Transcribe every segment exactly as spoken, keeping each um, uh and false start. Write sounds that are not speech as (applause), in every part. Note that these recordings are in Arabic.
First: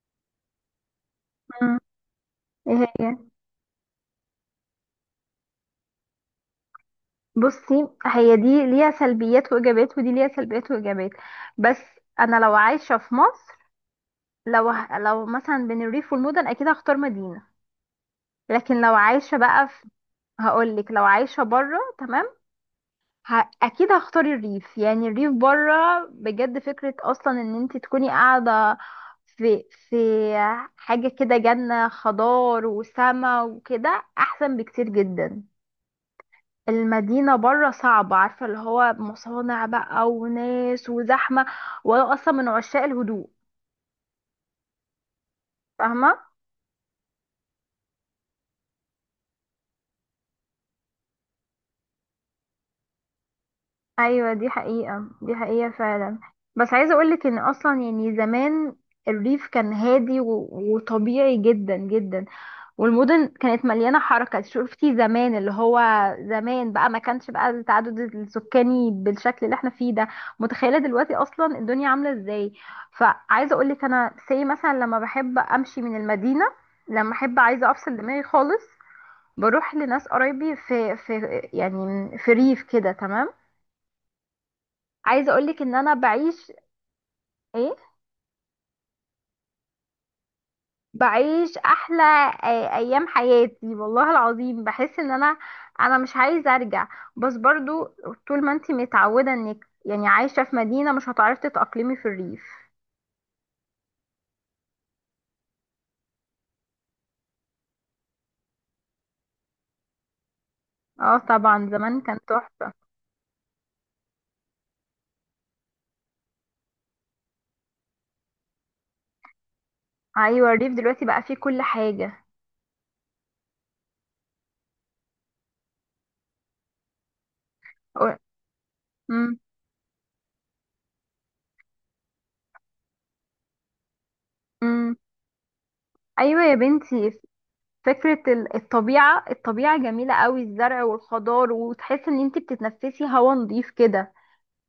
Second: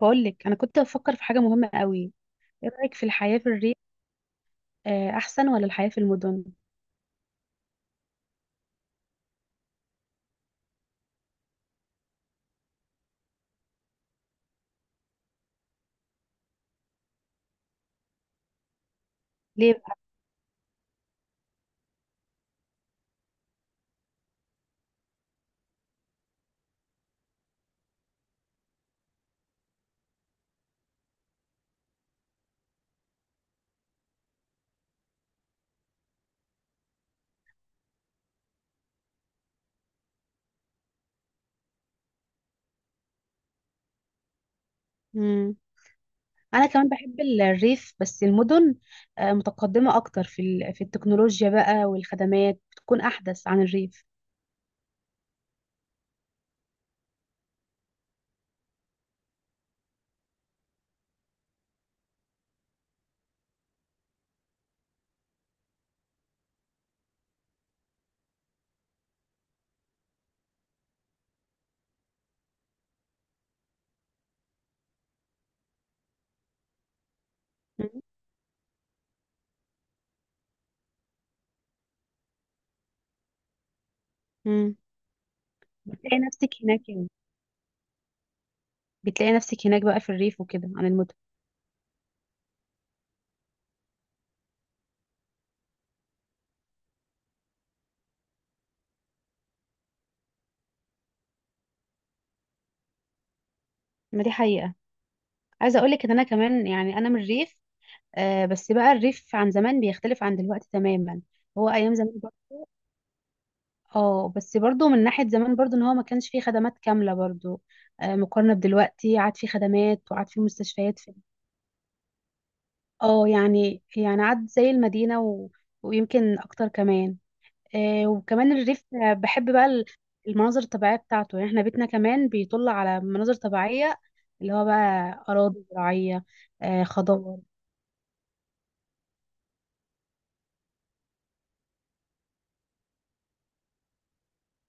بقول لك انا كنت بفكر في حاجه مهمه مم. قوي. ايه ايه رايك في هي الحياه في الريف؟ آه، احسن ولا الحياه في المدن؟ بصي هي دي ليها سلبيات وايجابيات ودي ليها سلبيات وايجابيات. بس انا لو عايشه في مصر، لو ه- لو مثلا بين الريف والمدن اكيد هختار مدينه. لكن لو عايشه بقى ليه في بقى؟ هقول لك لو عايشه بره تمام. ه... اكيد هختار الريف، يعني الريف بره بجد فكره اصلا ان انت تكوني قاعده في في حاجه كده، جنه خضار وسما وكده احسن بكتير جدا. المدينة بره صعبة، عارفة اللي هو مصانع بقى وناس وزحمة، وانا اصلا من عشاق الهدوء، مم. فاهمة؟ انا كمان بحب ال- الريف، بس المدن آه، متقدمه اكتر في ال- في التكنولوجيا بقى، والخدمات بتكون احدث عن الريف. ايوه دي حقيقة دي حقيقة فعلا. بس عايزة اقولك ان اصلا يعني زمان الريف كان هادي و... وطبيعي جدا جدا، والمدن كانت مليانة حركة. شفتي زمان اللي هو زمان بقى ما كانش بقى التعدد السكاني بالشكل اللي احنا فيه ده؟ متخيلة دلوقتي اصلا الدنيا عاملة ازاي؟ فعايزة اقولك انا سي مثلا لما بحب امشي من المدينة، لما احب عايزة مم. افصل دماغي خالص بروح لناس قرايبي في في يعني في ريف كده، تمام. مم. عايزه اقولك ان انا بتلاقي نفسك بعيش. هناك يعني؟ ايه؟ بتلاقي نفسك هناك بقى في الريف وكده عن المدن؟ بعيش احلى آه، ايام حياتي والله العظيم. بحس ان انا انا مش عايزه ارجع، بس برضو طول ما انتي متعوده انك يعني عايشه في مدينه مش هتعرفي تتاقلمي في الريف. ما دي حقيقه. عايزه اقول لك ان انا كمان، يعني انا من الريف. آه، بس بقى الريف عن زمان بيختلف عن دلوقتي اه تماما. طبعا هو ايام زمان كان زمان... تحفه. اه، بس برضو من ناحية زمان برضو ان هو ما كانش فيه خدمات كاملة برضو آه، مقارنة بدلوقتي، عاد فيه خدمات وعاد فيه ايوه الريف مستشفيات دلوقتي في... بقى فيه كل حاجه. اه، يعني يعني عاد زي المدينة و... ويمكن اكتر كمان. آه، أو- وكمان الريف، آه، مم. بحب بقى ال- المناظر الطبيعية بتاعته. يعني احنا بيتنا كمان بيطل على مناظر طبيعية، اللي هو بقى مم. أراضي زراعية، ايوه يا آه، بنتي، خضار. فكرة ال- الطبيعة الطبيعة جميلة قوي، الزرع والخضار، وتحس ان انتي بتتنفسي هوا نظيف كده.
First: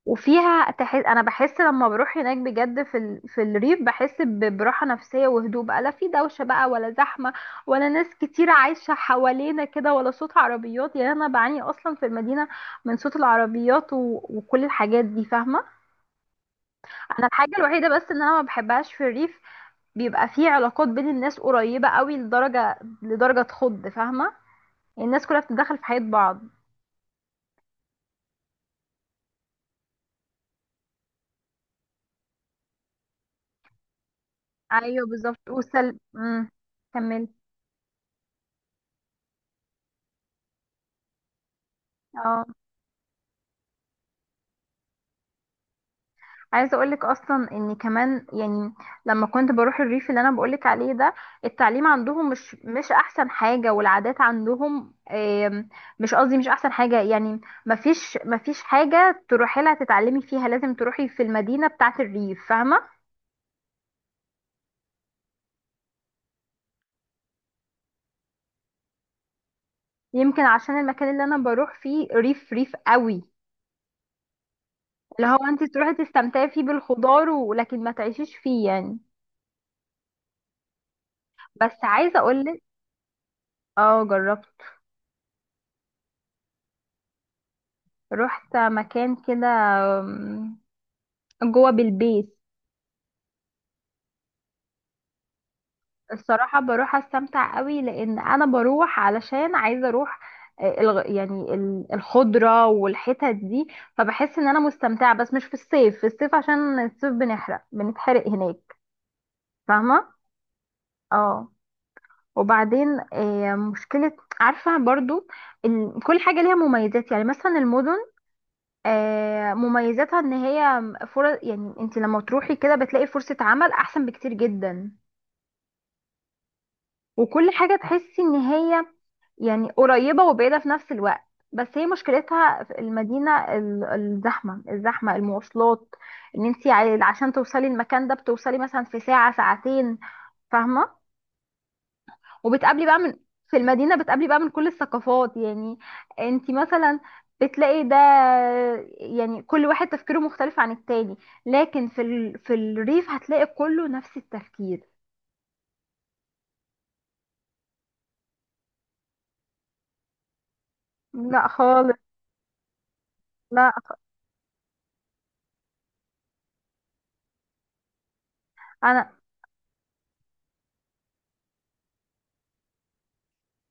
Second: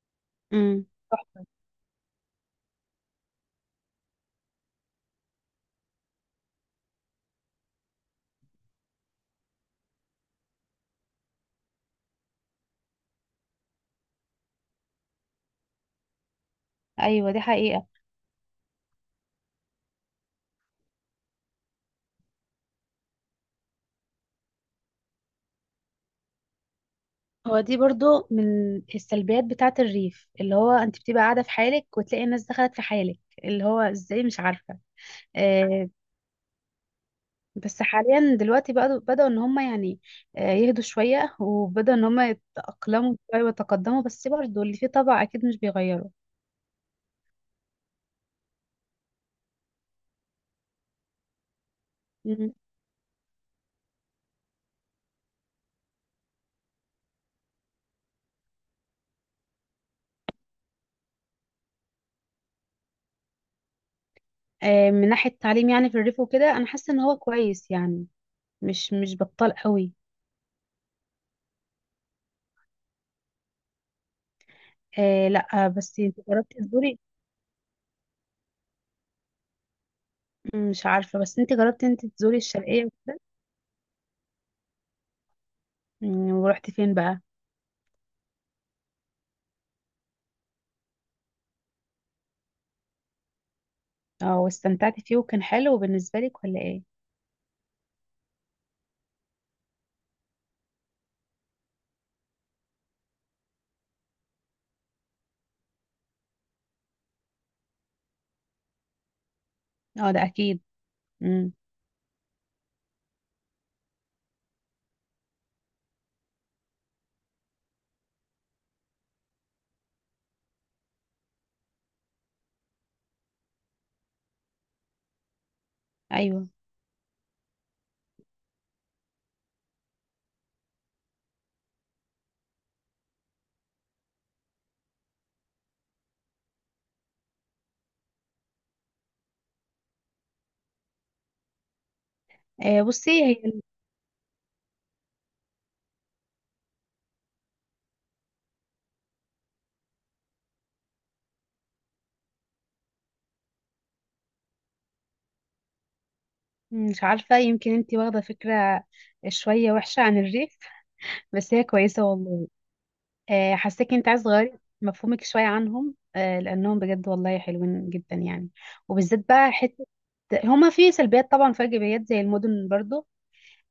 وفيها امم. تحس، انا بحس لما بروح هناك بجد في ال... في الريف بحس ب- براحه نفسيه وهدوء بقى، لا في دوشه بقى ولا زحمه ولا ناس كتير عايشه حوالينا كده ولا صوت عربيات. يعني انا بعاني اصلا في المدينه من صوت العربيات و... وكل الحاجات دي، فاهمه. انا ايوه، دي الحاجه حقيقة. الوحيده بس ان انا ما بحبهاش في الريف، بيبقى في علاقات بين الناس قريبه قوي لدرجه لدرجه تخض، فاهمه. يعني الناس كلها بتتدخل في حياه بعض. هو دي برضو من السلبيات بتاعة الريف، اللي هو انت بتبقى قاعدة في حالك وتلاقي الناس دخلت في حالك، اللي هو ازاي مش عارفة. ايوه بالظبط. آه. وسل امم كمل. بس حاليا دلوقتي بدأوا بدأوا ان هم، يعني آه يهدوا شوية، وبدأوا ان هم يتأقلموا شوية ويتقدموا، بس برضو اللي فيه طبع اكيد مش بيغيره. عايزه اقولك اصلا ان كمان يعني لما كنت بروح الريف اللي انا بقولك عليه ده، التعليم عندهم مم. مش مش احسن حاجه، والعادات عندهم آم، مش قصدي مش احسن حاجه يعني. مفيش مفيش حاجه تروحي لها تتعلمي فيها، لازم تروحي في المدينه بتاعه الريف، فاهمه. آه من ناحية التعليم يعني، في الريف وكده انا حاسة ان هو كويس يعني، مش مش بطال قوي. يمكن عشان المكان اللي انا بروح فيه ريف ريف قوي، اللي آه، هو انت لا، تروحي بس انت تستمتعي جربتي فيه تزوري؟ بالخضار ولكن ما تعيشيش فيه يعني. مم، مش عارفة، بس انت بس جربتي انت عايزه تزوري اقولك، الشرقية؟ اه جربت، مم، ورحتي فين بقى؟ رحت مكان كده جوه بالبيت. اه، واستمتعتي فيه وكان حلو بالنسبة لك الصراحة ولا ايه؟ بروح استمتع قوي لان انا بروح علشان عايزة اروح. آه، الغ- يعني ال- الخضرة والحتت دي، فبحس ان انا مستمتعة، بس مش في الصيف، في الصيف عشان الصيف بنحرق بنتحرق هناك، اه، فاهمة. ده اكيد. اه، امم. وبعدين آه، مشكلة، عارفة برضو، ال- كل حاجة ليها مميزات. يعني مثلا المدن آه، مميزاتها ان هي فرص. يعني انت لما تروحي كده بتلاقي فرصة عمل احسن بكتير جدا، ايوه. وكل حاجة تحسي ان هي يعني قريبة وبعيدة في نفس الوقت. بس هي مشكلتها في المدينة ال- الزحمة، الزحمة، المواصلات. ان انت عشان توصلي المكان ده بتوصلي مثلا في ساعة ساعتين، فاهمة. آه وبتقابلي بقى بصي من هي... في المدينة بتقابلي بقى من كل الثقافات. يعني انت مثلا بتلاقي ده، يعني كل واحد تفكيره مختلف عن التاني، لكن في ال... في الريف هتلاقي كله نفس التفكير. مم، مش عارفة، يمكن انتي واخدة فكرة شوية وحشة عن الريف، لا بس هي خالص، كويسة والله. آه لا خ- حاساكي انت عايز تغيري مفهومك شوية عنهم، آه لانهم بجد والله حلوين جدا يعني. انا. وبالذات بقى حتة... هما في سلبيات، طبعا في ايجابيات زي المدن برضو.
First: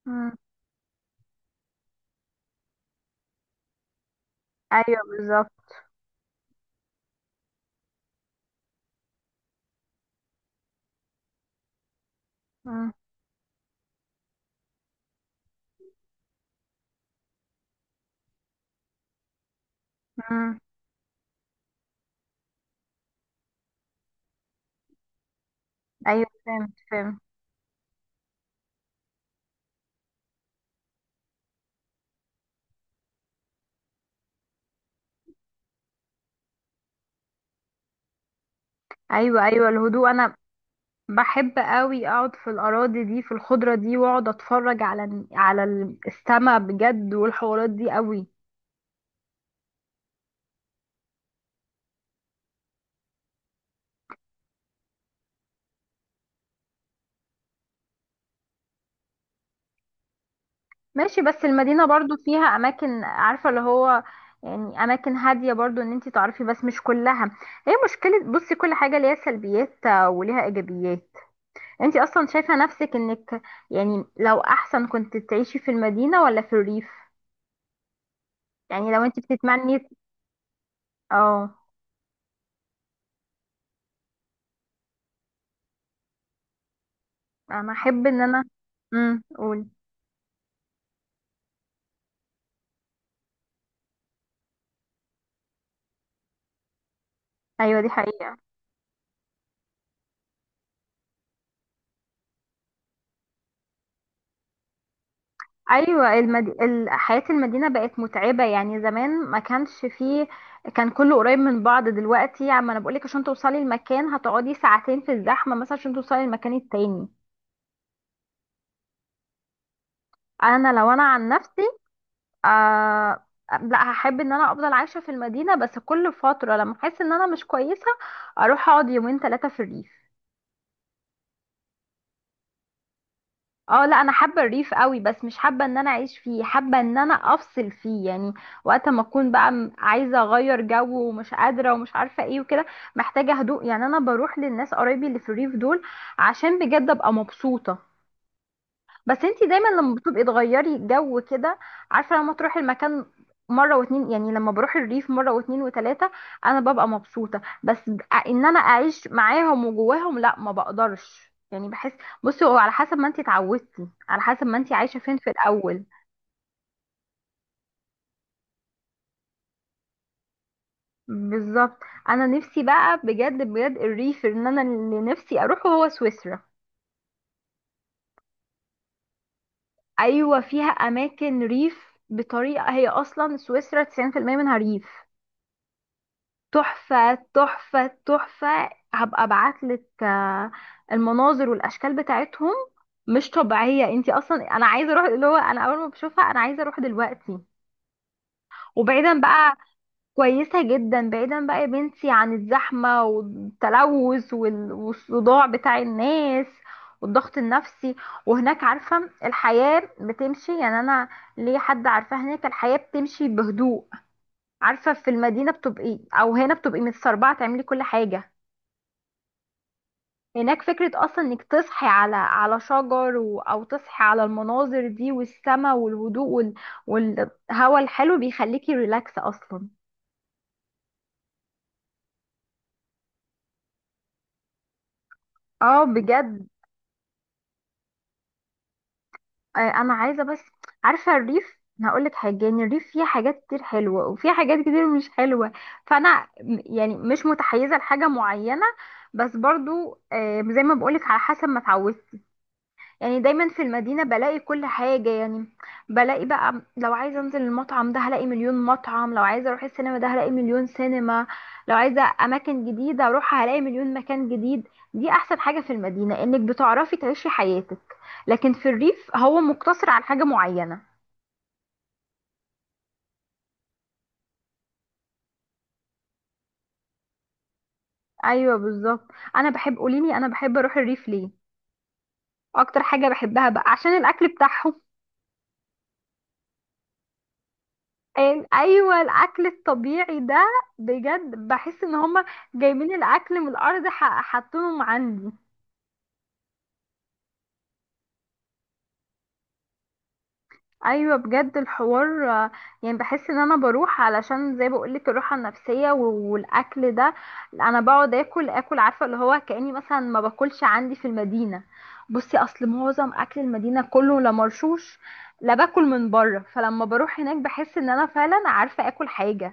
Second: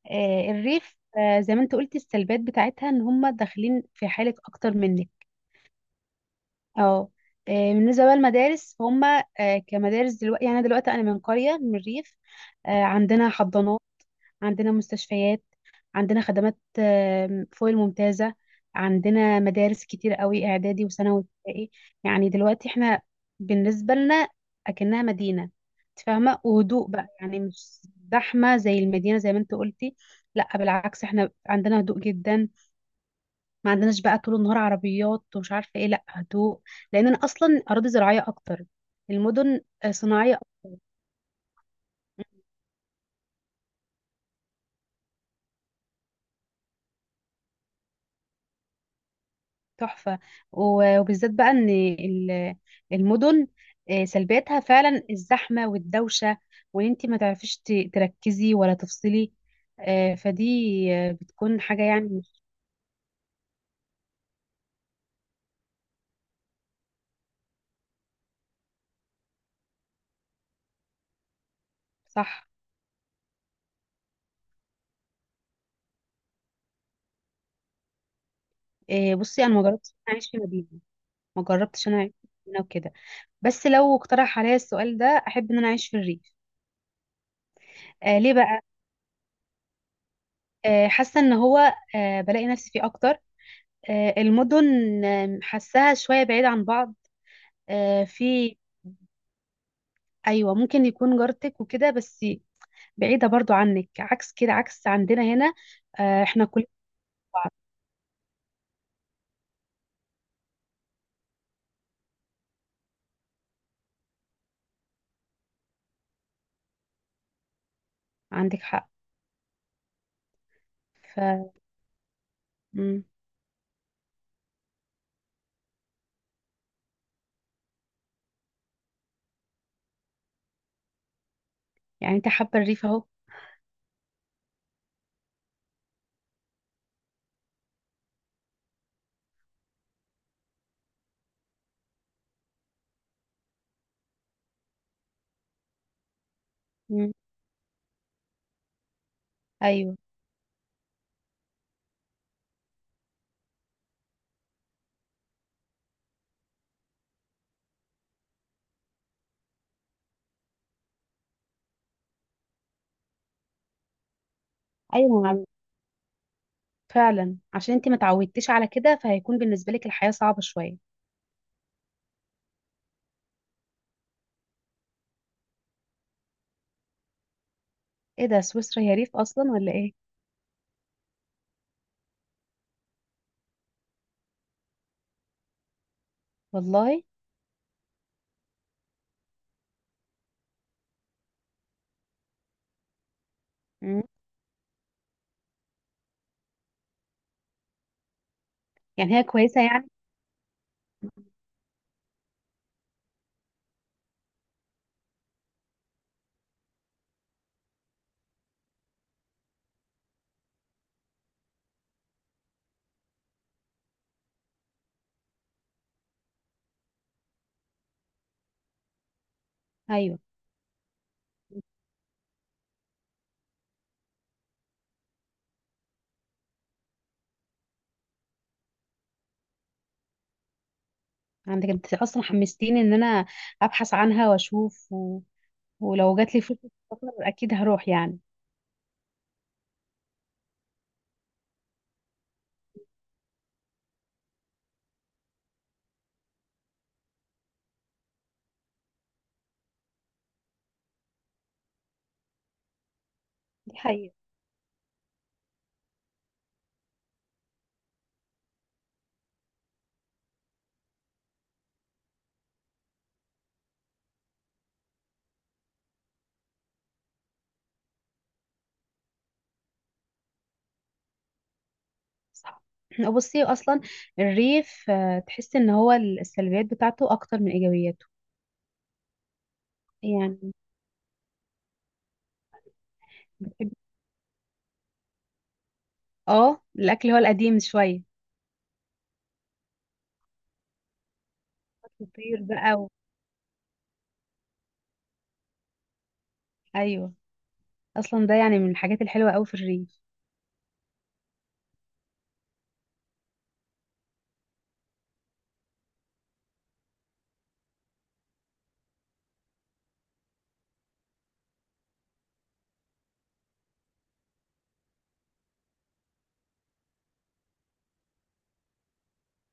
مم. آه الريف، آه زي ما انت قلتي، السلبيات بتاعتها ان هما داخلين في حالك اكتر ايوه منك. بالظبط. اه. آه، بالنسبة بقى للمدارس هم آه، كمدارس دلوقتي، يعني دلوقتي أنا من قرية، من الريف، آه، مم. عندنا حضانات، عندنا مستشفيات، عندنا خدمات آه، فوق الممتازة. عندنا مدارس كتير قوي، مم. إعدادي وثانوي وابتدائي. يعني دلوقتي احنا بالنسبة لنا أكنها مدينة، انت ايوه فاهمة. فهمت وهدوء بقى، فهمت. يعني مش زحمة زي المدينة زي ما انت قلتي. لا، بالعكس، احنا عندنا هدوء جدا. ما عندناش بقى طول النهار عربيات ومش عارفه ايه، لا، هدوء. لان انا اصلا اراضي زراعيه اكتر، ايوه المدن ايوه آه، الهدوء، انا صناعيه. بحب قوي اقعد في الاراضي دي، في الخضره دي، واقعد اتفرج على على السما بجد، والحوارات دي قوي. تحفه. و- وبالذات بقى ان ال- المدن آه، سلبياتها فعلا الزحمه والدوشه، وان انت ما تعرفيش ت- تركزي ولا تفصلي، آه، فدي آه، ماشي، بس بتكون حاجه المدينه يعني برضو مش... فيها اماكن، عارفه اللي هو يعني اماكن هاديه برضو ان انتي تعرفي، بس مش كلها. هي مشكله، بصي كل حاجه ليها سلبيات آه، وليها ايجابيات. انتي اصلا صح. شايفه نفسك انك يعني لو احسن كنت تعيشي في المدينه ولا في الريف، يعني لو آه، انتي بصي انا ما بتتمني. جربتش انا اعيش في مدينه، ما اه جربتش انا اعيش في مدينه وكده، بس لو اقترح عليا السؤال ده احب ان انا اعيش في الريف. انا احب آه ان ليه انا بقى؟ امم قول. آه، حاسه ان هو آه، بلاقي نفسي فيه اكتر. آه، المدن آه، حاساها شويه بعيد عن بعض، ايوه دي آه، حقيقة. في ايوه، ممكن يكون جارتك وكده بس بعيده برضو عنك، عكس كده، عكس عندنا هنا. ايوه آه، احنا المد... كل... ال- حياة المدينة بقت متعبة. يعني زمان ما كانش فيه، كان كله قريب من بعض. دلوقتي عم انا بقولك عشان توصلي المكان هتقعدي ساعتين في الزحمة مثلا عشان توصلي المكان التاني. عندك حق. انا لو انا ف عن نفسي، مم. آه... لا هحب ان انا افضل عايشة في المدينة، بس كل فترة لما احس ان انا مش كويسة اروح اقعد يومين ثلاثة في الريف. يعني انت حابه الريف اهو؟ اه لا، انا حابه الريف قوي، بس مش حابه ان انا اعيش فيه، حابه ان انا افصل فيه يعني. وقت ما اكون بقى م- عايزه اغير جو ومش قادره ومش عارفه ايه وكده، محتاجه هدوء، يعني انا بروح للناس قرايبي اللي في الريف دول عشان بجد ابقى مم. مبسوطه. بس انتي دايما لما ايوه. بتبقي تغيري جو كده، عارفه لما تروحي المكان مره واتنين، يعني لما بروح الريف مره واتنين وتلاته انا ببقى مبسوطه، بس ان انا اعيش معاهم وجواهم لا ما بقدرش يعني، بحس. بصي هو على حسب ما انتي اتعودتي، على حسب ما انتي عايشه فين ايوه في عم- الاول. فعلا، عشان انت ما تعودتيش على كده فهيكون بالنسبه لك الحياه صعبه شويه. بالظبط. انا نفسي بقى بجد بجد الريف ان انا اللي نفسي اروحه هو سويسرا. ايه ده، سويسرا هي ريف اصلا ولا ايه؟ ايوه فيها اماكن ريف بطريقه، هي اصلا سويسرا تسعين في المئة منها ريف. والله. تحفة تحفة تحفة. هبقى ابعتلك آه، المناظر والاشكال بتاعتهم، مش طبيعية. مم. انتي اصلا انا عايزة اروح، اللي هو انا اول ما بشوفها انا عايزة اروح دلوقتي. يعني وبعيدا هي بقى، كويسه يعني. كويسة جدا، بعيدا بقى يا بنتي عن الزحمة والتلوث وال- والصداع بتاع الناس والضغط النفسي. وهناك عارفة الحياة بتمشي، يعني انا ليه حد عارفة هناك الحياة بتمشي بهدوء. عارفة في المدينة بتبقي او هنا بتبقي متسربعة تعملي كل حاجة. ايوه. هناك فكرة أصلا إنك تصحي على على شجر، و... أو تصحي على المناظر دي والسماء والهدوء وال... والهواء الحلو بيخليكي ريلاكس أصلا. عندك انت اصلا حمستيني ان انا ابحث عنها واشوف و... اه ولو جات لي بجد. فرصه سفر اكيد هروح يعني. آه، أنا عايزة، بس عارفة الريف، أنا هقولك حاجة، يعني الريف فيه حاجات كتير حلوة وفيه حاجات كتير مش حلوة، فأنا م- يعني مش متحيزة لحاجة معينة، بس برضو آه، زي ما بقولك على حسب ما اتعودت. يعني دايما في دي المدينة حقيقة. بلاقي كل حاجة، يعني بلاقي بقى لو عايزة انزل المطعم ده هلاقي مليون مطعم، لو عايزة اروح السينما ده هلاقي مليون سينما، لو عايزة اماكن جديدة اروحها هلاقي مليون مكان جديد. دي احسن حاجة في المدينة، انك بتعرفي تعيشي حياتك، لكن في الريف هو مقتصر على حاجة معينة. صح. (clears throat) بصي اصلا الريف آه، تحس ان هو السلبيات بتاعته اكتر من ايجابياته. ايوه بالظبط. انا بحب، قوليلي انا يعني... بحب اروح الريف ليه؟ اكتر حاجة بحبها بقى بتحب؟ عشان الاكل بتاعهم. اه، الاكل هو القديم شويه، أن- ايوه، الاكل الطبيعي ده بجد، بحس ان هما فطير بقى و... جايبين الاكل من الارض ح- حاطينهم عندي. ايوه. اصلا ده يعني من الحاجات الحلوه قوي في الريف. ايوه بجد، الحوار آه، يعني بحس ان انا بروح علشان زي بقولك الراحه النفسيه و- والاكل ده. انا بقعد اكل اكل، عارفه اللي هو كاني مثلا ما باكلش عندي في المدينه. بصي اصل معظم اكل المدينه كله لا مرشوش، لا باكل من بره، فلما بروح هناك بحس ان انا فعلا عارفه اكل حاجه.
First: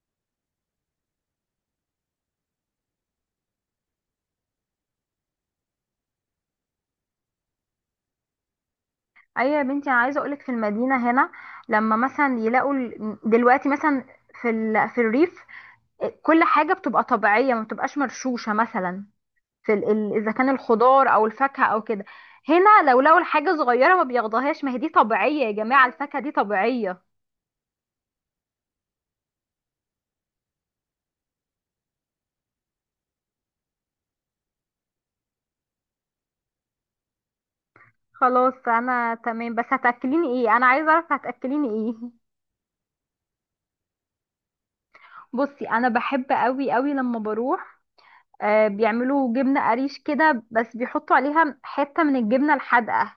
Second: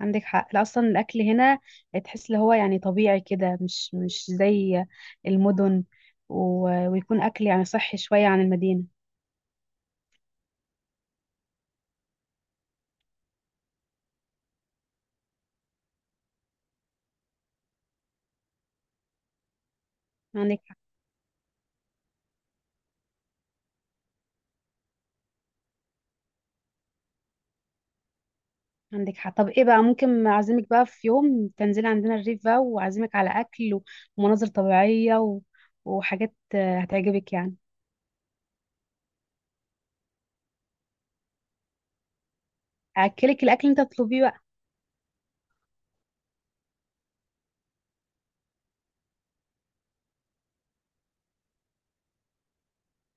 عندك حق، لا، اصلا الاكل هنا تحس اللي هو يعني طبيعي كده، مش مش زي المدن، و... ويكون اكل يعني صحي شويه عن المدينه. ايوه يا بنتي، انا عايزه اقولك في المدينه هنا، لما مثلا يلاقوا ال- دلوقتي مثلا في ال... في الريف آه، كل حاجه بتبقى طبيعيه، ما بتبقاش مرشوشه مثلا، في ال... ال- اذا كان عندك حق. الخضار او الفاكهه او كده. هنا لو لقوا الحاجه صغيره ما بياخدوهاش، ما هي دي طبيعيه يا جماعه، الفاكهه دي طبيعيه. عندك حق، طب ايه بقى، ممكن اعزمك بقى في يوم تنزلي عندنا الريف بقى، واعزمك على اكل ومناظر طبيعية و... وحاجات آه، هتعجبك يعني. خلاص انا تمام، بس هتاكليني ايه؟ انا عايزه اعرف هتاكليني ايه (laughs) اكلك الاكل اللي انت تطلبيه بقى. بصي انا بحب قوي قوي لما بروح آه، بيعملوا جبنه قريش كده بس بيحطوا عليها حته من الجبنه الحادقه.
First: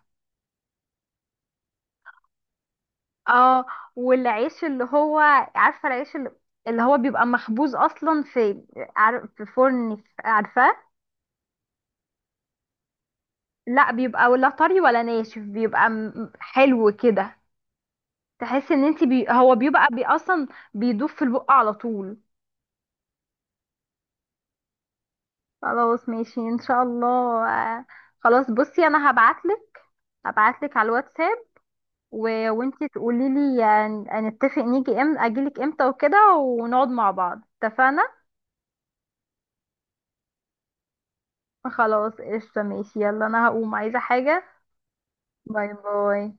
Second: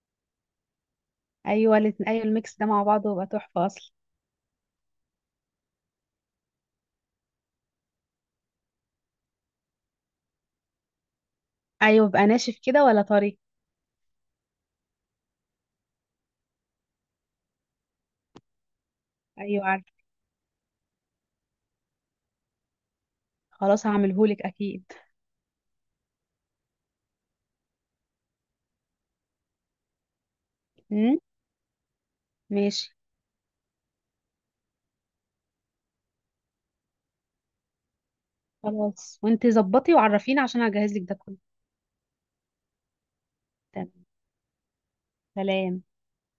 ايوه الات- ايوه الميكس ده مع بعضه بيبقى اه، تحفة اصلا. والعيش اللي هو، عارفه العيش اللي, اللي هو بيبقى مخبوز اصلا في عار- في فرن، عارفاه. ايوه، بيبقى ناشف كده ولا طري؟ لا بيبقى ولا طري ولا ناشف، بيبقى م- حلو كده، تحس ان انت بي... هو ايوه، بيبقى عارفه. بي اصلا بيدوب في البق على طول. خلاص هعملهولك اكيد. خلاص ماشي ان شاء الله. آه، خلاص بصي انا هبعتلك هبعتلك على امم. الواتساب، و... ماشي. وانتي تقولي لي، نتفق نيجي ام اجيلك امتى وكده، ونقعد مع بعض، اتفقنا؟ خلاص وانت ظبطي وعرفيني عشان هجهز لك ده كله. خلاص قشطة، ماشي، يلا انا هقوم تمام. عايزة حاجة. باي سلام. باي.